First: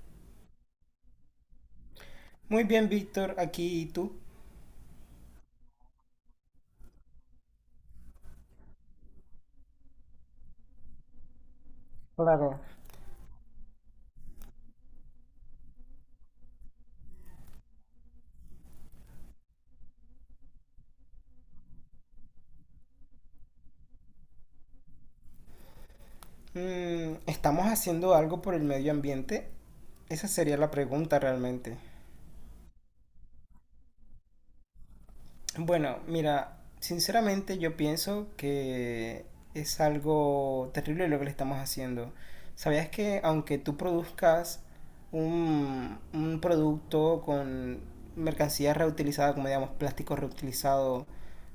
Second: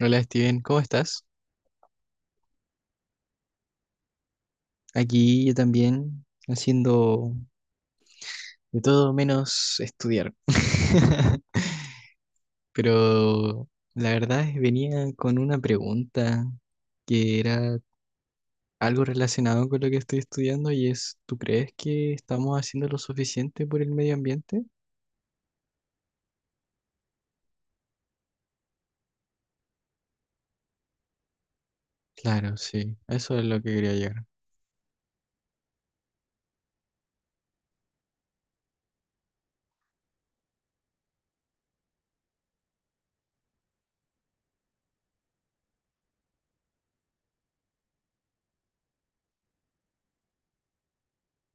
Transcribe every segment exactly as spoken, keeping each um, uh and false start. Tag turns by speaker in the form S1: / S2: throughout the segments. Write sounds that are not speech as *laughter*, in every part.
S1: Hola Steven, ¿cómo estás?
S2: Muy bien, Víctor, aquí y tú.
S1: Aquí yo también haciendo de todo menos estudiar. *laughs*
S2: Claro.
S1: Pero la verdad es que venía con una pregunta que era algo relacionado con lo que estoy estudiando y es, ¿tú crees que estamos haciendo lo suficiente por el medio ambiente?
S2: Mm, ¿estamos haciendo algo por el medio ambiente? Esa sería la pregunta realmente.
S1: Claro, sí, eso es lo que quería llegar.
S2: Bueno, mira, sinceramente yo pienso que es algo terrible lo que le estamos haciendo. ¿Sabías que aunque tú produzcas un, un producto con mercancía reutilizada, como digamos plástico reutilizado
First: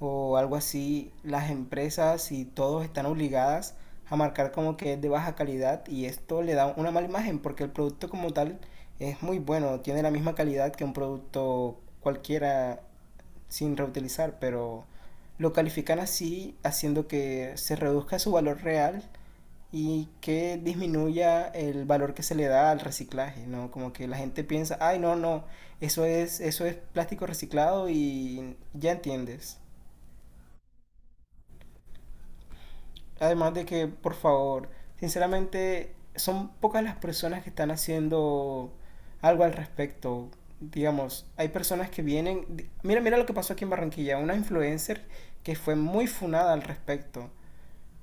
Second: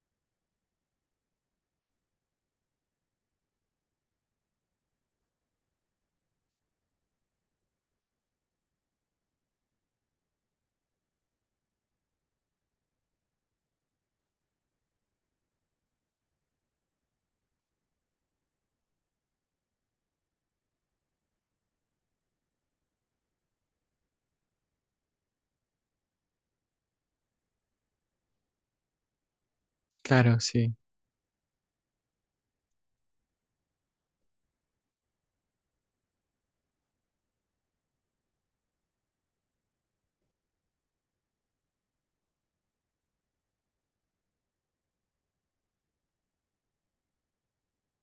S2: o algo así, las empresas y todos están obligadas a marcar como que es de baja calidad y esto le da una mala imagen porque el producto como tal es muy bueno, tiene la misma calidad que un producto cualquiera sin reutilizar, pero lo califican así, haciendo que se reduzca su valor real y que disminuya el valor que se le da al reciclaje, ¿no? Como que la gente piensa, ay, no, no, eso es, eso es plástico reciclado y ya entiendes.
S1: Claro, sí.
S2: Además de que, por favor, sinceramente, son pocas las personas que están haciendo algo al respecto. Digamos, hay personas que vienen. di- Mira, mira lo que pasó aquí en Barranquilla. Una influencer que fue muy funada al respecto.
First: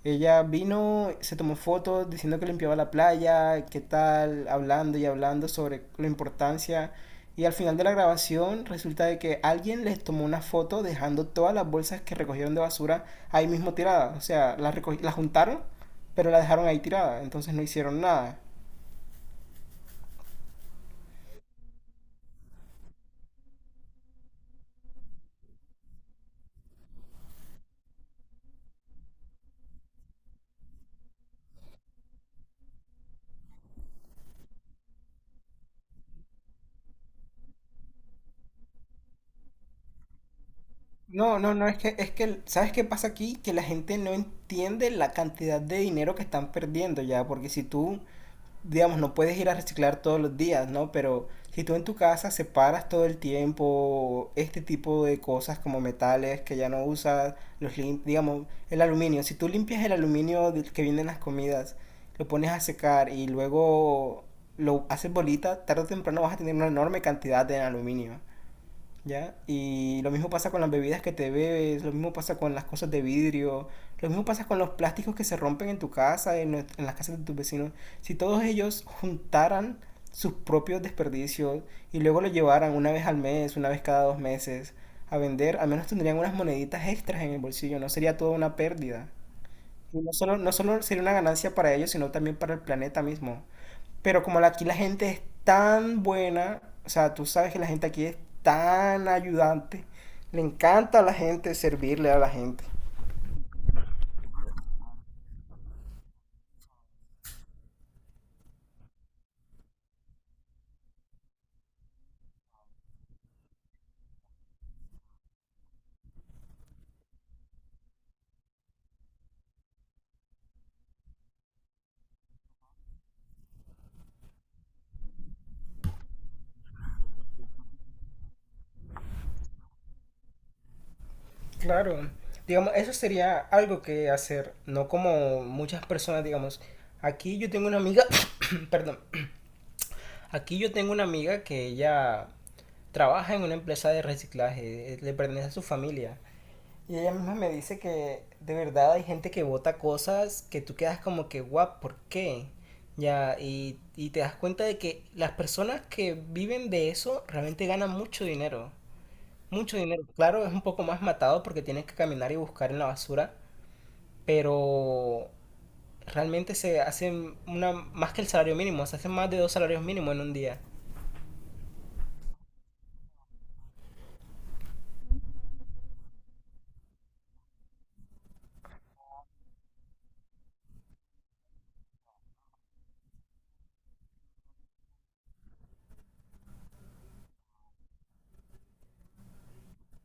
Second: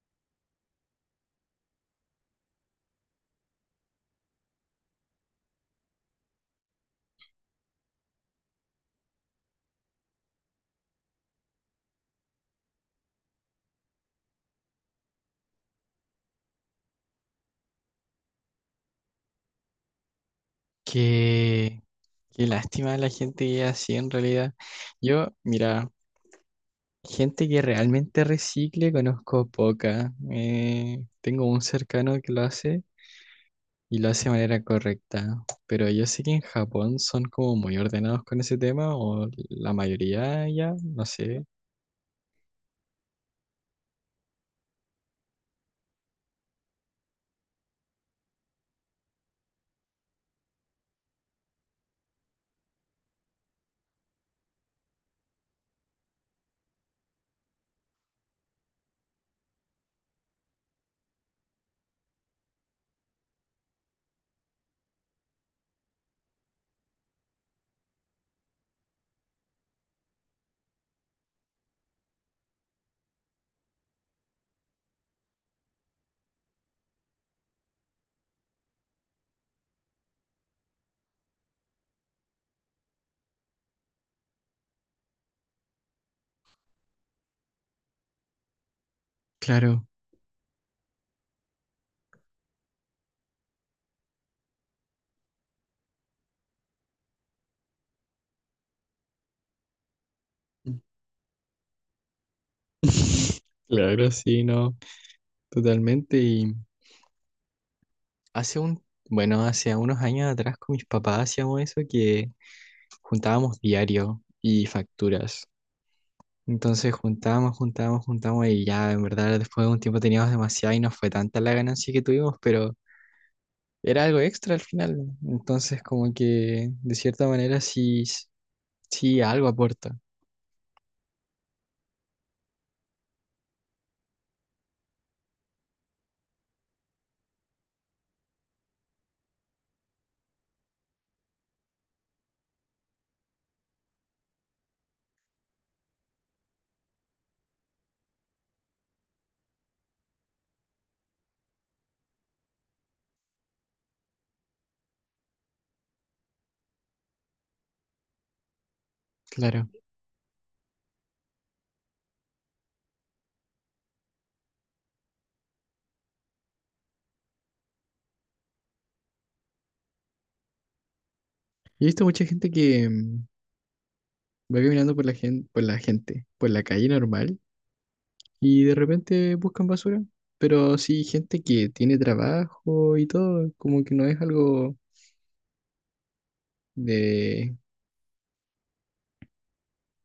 S2: Ella vino, se tomó fotos diciendo que limpiaba la playa, qué tal, hablando y hablando sobre la importancia. Y al final de la grabación resulta de que alguien les tomó una foto dejando todas las bolsas que recogieron de basura ahí mismo tiradas. O sea, las, recogi- las juntaron, pero las dejaron ahí tiradas. Entonces no hicieron nada.
S1: Qué, qué lástima la gente que es así en realidad. Yo, mira. Gente que realmente recicle conozco poca. Eh, tengo un cercano que lo hace y lo hace de manera correcta. Pero yo sé que en Japón son como muy ordenados con ese tema o la mayoría ya, no
S2: No,
S1: sé.
S2: no, no, es que, es que, ¿sabes qué pasa aquí? Que la gente no entiende la cantidad de dinero que están perdiendo ya, porque si tú digamos, no puedes ir a reciclar todos los días, ¿no? Pero si tú en tu casa separas todo el tiempo este tipo de cosas como metales que ya no usas, los lim- digamos, el aluminio, si tú limpias el aluminio del que vienen las comidas, lo pones a secar y luego lo haces bolita, tarde o temprano vas a tener una enorme cantidad de aluminio. ¿Ya? Y lo mismo pasa con las bebidas que te bebes, lo mismo pasa con las cosas de vidrio, lo mismo pasa con los plásticos que se rompen en tu casa, en, en las casas de tus vecinos. Si todos ellos juntaran sus propios desperdicios y luego lo llevaran una vez al mes, una vez cada dos meses a vender, al menos tendrían unas moneditas extras en el bolsillo, no sería toda una pérdida.
S1: Claro.
S2: Y no solo, no solo sería una ganancia para ellos, sino también para el planeta mismo. Pero como la- aquí la gente es tan buena, o sea, tú sabes que la gente aquí es tan ayudante, le encanta a la gente servirle a la gente.
S1: *laughs* Claro, sí, no. Totalmente. Y hace un, bueno, hace unos años atrás con mis papás hacíamos eso que juntábamos diario y facturas. Entonces juntamos, juntamos, juntamos y ya en verdad después de un tiempo teníamos demasiado y no fue tanta la ganancia que tuvimos, pero era algo extra al final, ¿no? Entonces como que de cierta manera sí, s- sí algo aporta,
S2: Claro, digamos, eso sería algo que hacer, no como muchas personas, digamos, aquí yo tengo una amiga, *coughs* perdón, aquí yo tengo una amiga que ella trabaja en una empresa de reciclaje, eh, le pertenece a su familia. Y ella misma me dice que de verdad hay gente que vota cosas que tú quedas como que, guau, ¿por qué? Ya, y, y te das cuenta de que las personas que viven de eso realmente ganan mucho dinero.
S1: claro.
S2: Mucho dinero. Claro, es un poco más matado porque tienes que caminar y buscar en la basura, pero realmente se hacen una, más que el salario mínimo, se hacen más de dos salarios mínimos en un día.
S1: He visto mucha gente que mm, va caminando por la gente, por la gente, por la calle normal y de repente buscan basura. Pero sí, gente que tiene trabajo y todo, como que no es algo de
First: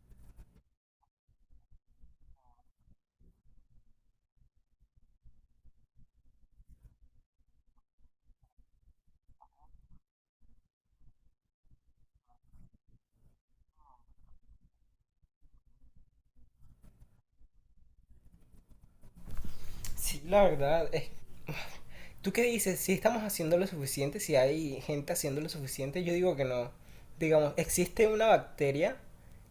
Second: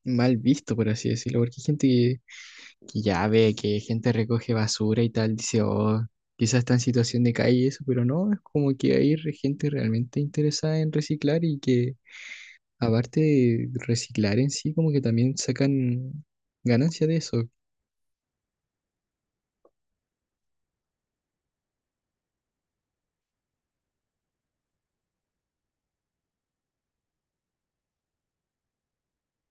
S1: mal visto, por así decirlo, porque hay gente que ya ve que gente recoge basura y tal, dice, oh, quizás está en situación de calle y eso, pero no, es como que hay re- gente realmente interesada en reciclar y que aparte de reciclar en sí, como que también sacan ganancia de eso.
S2: Sí, la verdad, es ¿tú qué dices? Si estamos haciendo lo suficiente, si hay gente haciendo lo suficiente, yo digo que no. Digamos, existe una bacteria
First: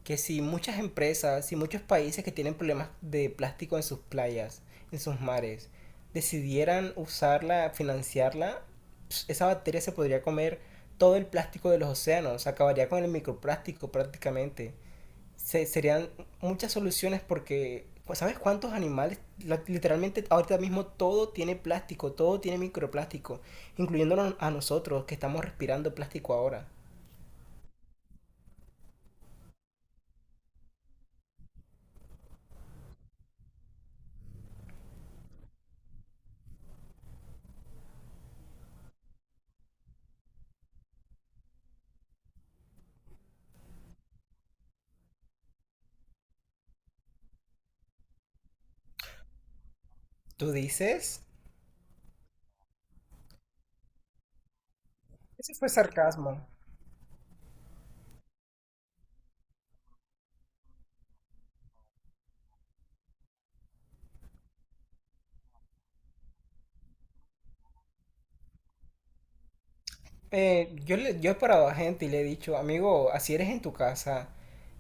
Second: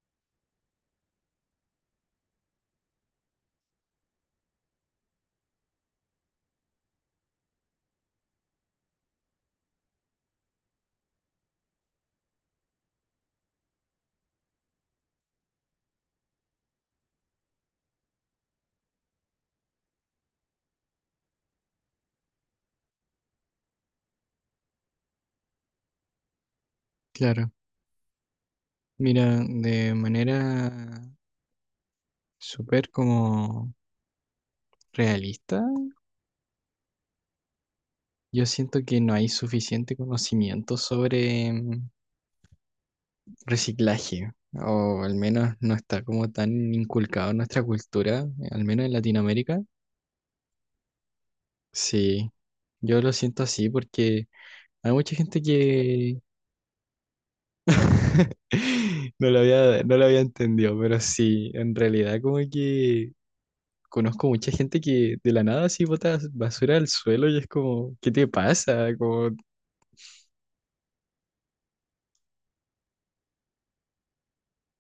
S2: que si muchas empresas, si muchos países que tienen problemas de plástico en sus playas, en sus mares, decidieran usarla, financiarla, pss, esa bacteria se podría comer todo el plástico de los océanos, acabaría con el microplástico prácticamente se- serían muchas soluciones porque, pues, ¿sabes cuántos animales? La- Literalmente ahorita mismo todo tiene plástico, todo tiene microplástico, incluyéndonos a nosotros que estamos respirando plástico ahora.
S1: Claro, mira, de manera súper como realista, yo siento que no hay suficiente conocimiento sobre mm, reciclaje. O al menos no está como tan inculcado en nuestra cultura, al menos en Latinoamérica.
S2: ¿Tú dices?
S1: Sí, yo lo siento así porque hay mucha gente
S2: Ese fue
S1: que
S2: sarcasmo.
S1: *laughs* no lo había, no lo había entendido, pero sí, en realidad como que conozco mucha gente que de la nada así bota basura al suelo y es como, ¿qué te pasa? Como…
S2: Eh, yo, le- yo he parado a gente y le he dicho, amigo, así eres en tu casa.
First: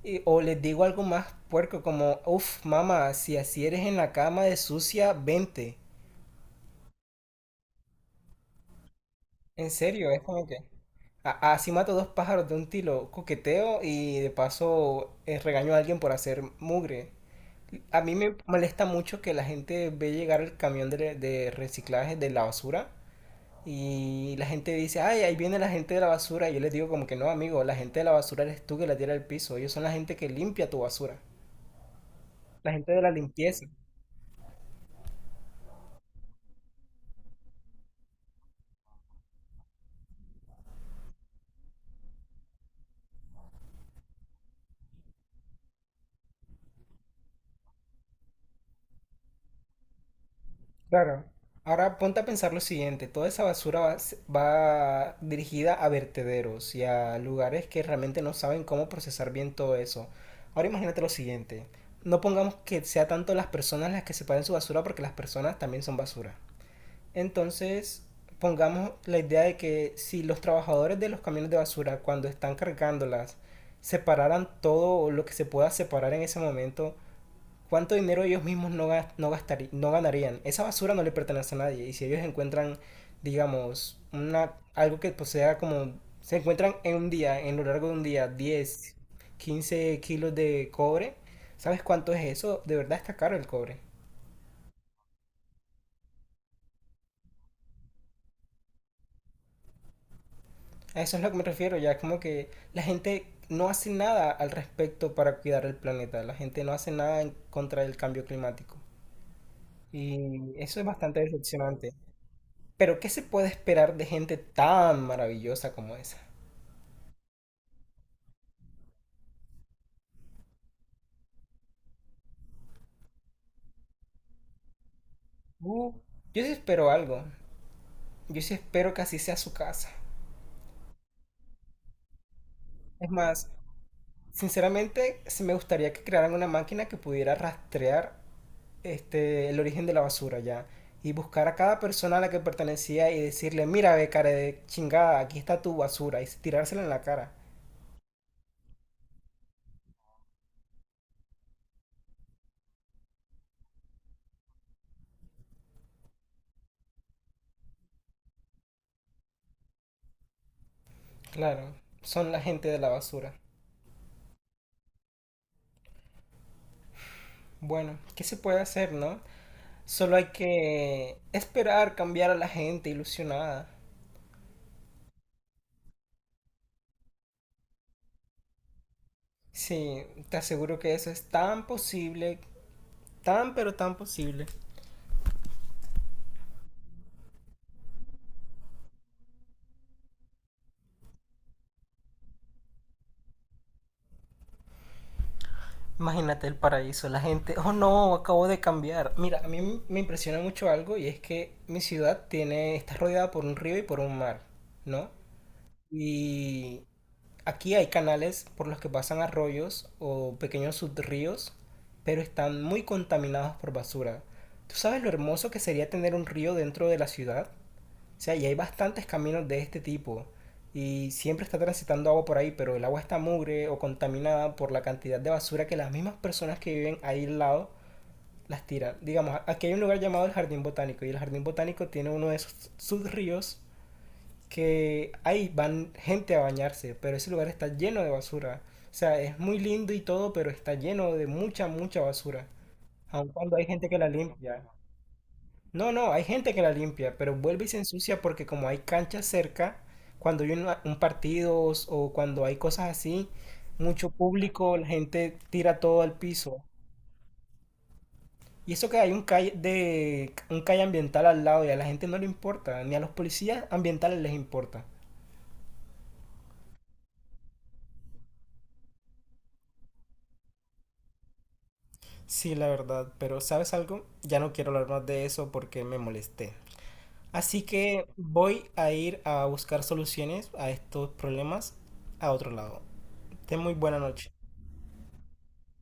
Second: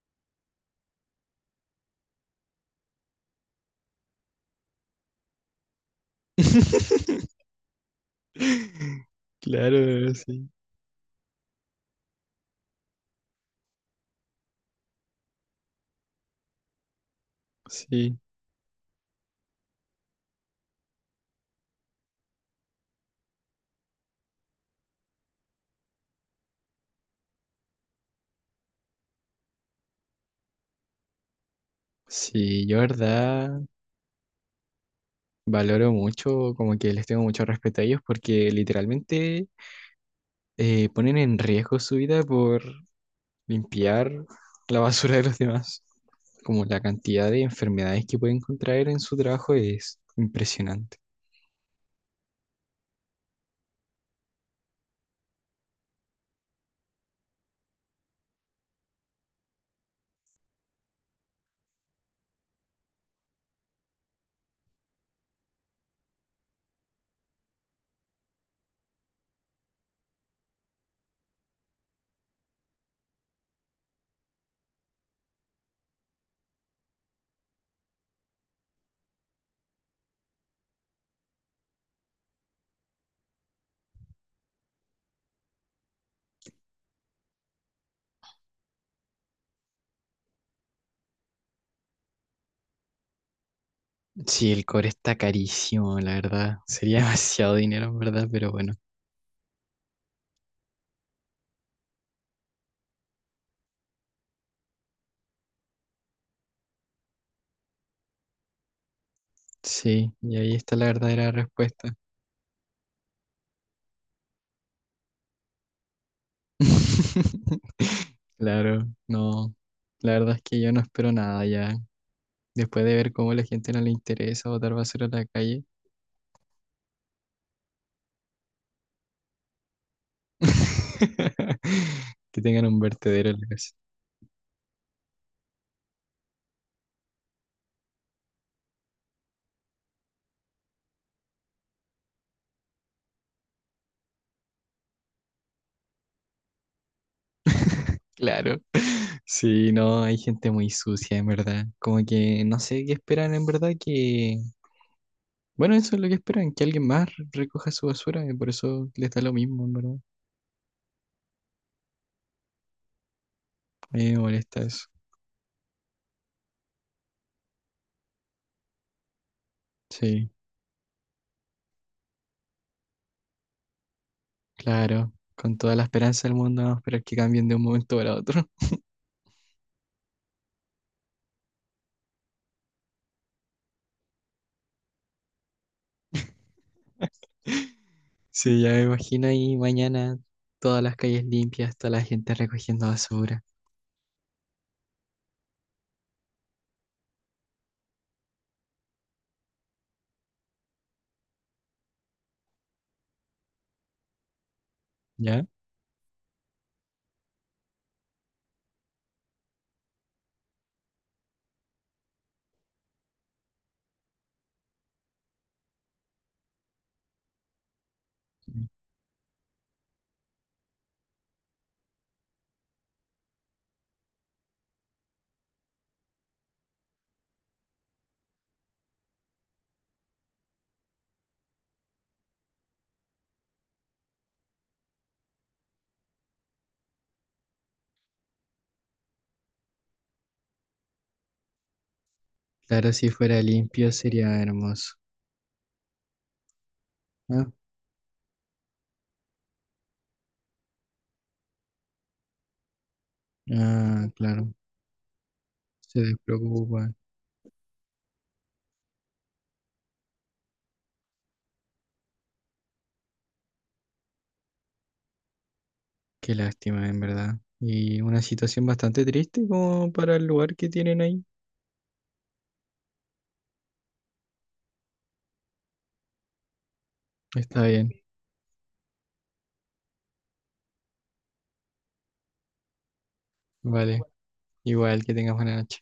S2: Y- o les digo algo más puerco como, uff, mamá, si así eres en la cama de sucia, vente.
S1: *laughs*
S2: En serio,
S1: Claro,
S2: es como
S1: sí,
S2: que a- así mato dos pájaros de un tiro, coqueteo y de paso eh, regaño a alguien por hacer mugre. A mí
S1: sí,
S2: me molesta mucho que la gente ve llegar el camión de, de reciclaje de la basura y la gente dice, ay, ahí viene la gente de la basura. Y yo les digo como que no, amigo, la gente de la basura eres tú que la tira al piso. Ellos son la gente que limpia tu basura.
S1: sí,
S2: La
S1: yo
S2: gente de la
S1: verdad
S2: limpieza.
S1: valoro mucho, como que les tengo mucho respeto a ellos porque literalmente eh, ponen en riesgo su vida por limpiar la basura de los demás. Como la cantidad de enfermedades que pueden contraer en su trabajo es impresionante.
S2: Claro. Ahora ponte a pensar lo siguiente, toda esa basura va, s- va dirigida a vertederos y a lugares que realmente no saben cómo procesar bien todo eso. Ahora imagínate lo siguiente, no pongamos que sea tanto las personas las que separen su basura porque las personas también son basura. Entonces, pongamos la idea de que si los trabajadores de los camiones de basura cuando están cargándolas separaran todo lo que se pueda separar en ese momento, ¿cuánto dinero ellos mismos no, gas- no, gastarí- no ganarían? Esa basura no le pertenece a nadie. Y si ellos encuentran, digamos, una, algo que posea como... Se encuentran en un día, en lo largo de un día, diez, quince kilos de cobre. ¿Sabes cuánto es eso? De verdad está caro el cobre.
S1: Sí, el cobre está carísimo, la verdad. Sería *laughs* demasiado dinero, en verdad, pero bueno.
S2: A eso es lo que me refiero. Ya es como que la gente no hace nada al respecto para cuidar el planeta. La gente no hace nada en contra del cambio climático.
S1: Sí, y ahí
S2: Y
S1: está
S2: eso es
S1: la
S2: bastante
S1: verdadera
S2: decepcionante.
S1: respuesta.
S2: Pero ¿qué se puede esperar de gente tan maravillosa como esa?
S1: *laughs* Claro, no. La verdad es que yo no espero nada ya. Después de ver cómo a la gente no le interesa botar basura a la calle,
S2: Uh, Yo sí espero algo. Yo sí espero que así sea su casa.
S1: *laughs* que tengan un
S2: Es
S1: vertedero en la
S2: más,
S1: casa.
S2: sinceramente, sí me gustaría que crearan una máquina que pudiera rastrear este, el origen de la basura ya. Y buscar a cada persona a la que pertenecía y decirle, mira, ve, cara de chingada, aquí está tu basura. Y tirársela en la cara.
S1: *laughs* Claro. Sí, no, hay gente muy sucia, en verdad. Como que no sé qué esperan, en verdad, que… Bueno, eso es lo que esperan, que alguien más recoja su basura, y por eso les da lo mismo, en verdad.
S2: Claro, son la gente de la basura.
S1: A mí me molesta eso.
S2: Bueno, ¿qué se puede hacer, no? Solo hay
S1: Sí,
S2: que esperar cambiar a la gente ilusionada.
S1: claro. Con toda la esperanza del mundo, vamos a esperar que cambien de un momento para otro.
S2: Sí, te aseguro que eso es tan posible, tan pero tan posible.
S1: *laughs* Sí, ya me imagino ahí mañana todas las calles limpias, toda la gente recogiendo basura.
S2: Imagínate el paraíso, la gente, oh no, acabo de cambiar. Mira, a mí me impresiona mucho algo y es que mi ciudad tiene, está rodeada por un río y por un mar, ¿no?
S1: ¿Ya?
S2: Y aquí hay canales por los que pasan arroyos o pequeños subríos, pero están muy contaminados por basura. ¿Tú sabes lo hermoso que sería tener un río dentro de la ciudad? O sea, y hay bastantes caminos de este tipo. Y siempre está transitando agua por ahí, pero el agua está mugre o contaminada por la cantidad de basura que las mismas personas que viven ahí al lado las tiran. Digamos, aquí hay un lugar llamado el Jardín Botánico y el Jardín Botánico tiene uno de esos sus ríos que ahí van gente a bañarse, pero ese lugar está lleno de basura. O sea, es muy lindo y todo, pero está lleno de mucha, mucha basura.
S1: Claro, si
S2: Aun
S1: fuera
S2: cuando hay gente
S1: limpio
S2: que la
S1: sería
S2: limpia.
S1: hermoso.
S2: No, no, hay gente que la limpia, pero
S1: Ah,
S2: vuelve y se ensucia porque como hay canchas cerca, cuando hay una- un, partido o cuando hay cosas así,
S1: ah,
S2: mucho
S1: claro.
S2: público, la gente tira
S1: Se
S2: todo al piso.
S1: despreocupa.
S2: Y eso que hay un calle de un calle ambiental al lado y a la gente no le importa, ni a los policías ambientales les importa.
S1: Qué lástima, en verdad. Y una situación bastante triste como para el lugar que tienen ahí.
S2: Sí, la verdad, pero ¿sabes algo? Ya no quiero hablar más de eso porque me molesté. Así
S1: Está bien,
S2: que voy a ir a buscar soluciones a estos problemas a otro lado. Ten muy buena
S1: vale.
S2: noche.
S1: Igual que tengas buena noche.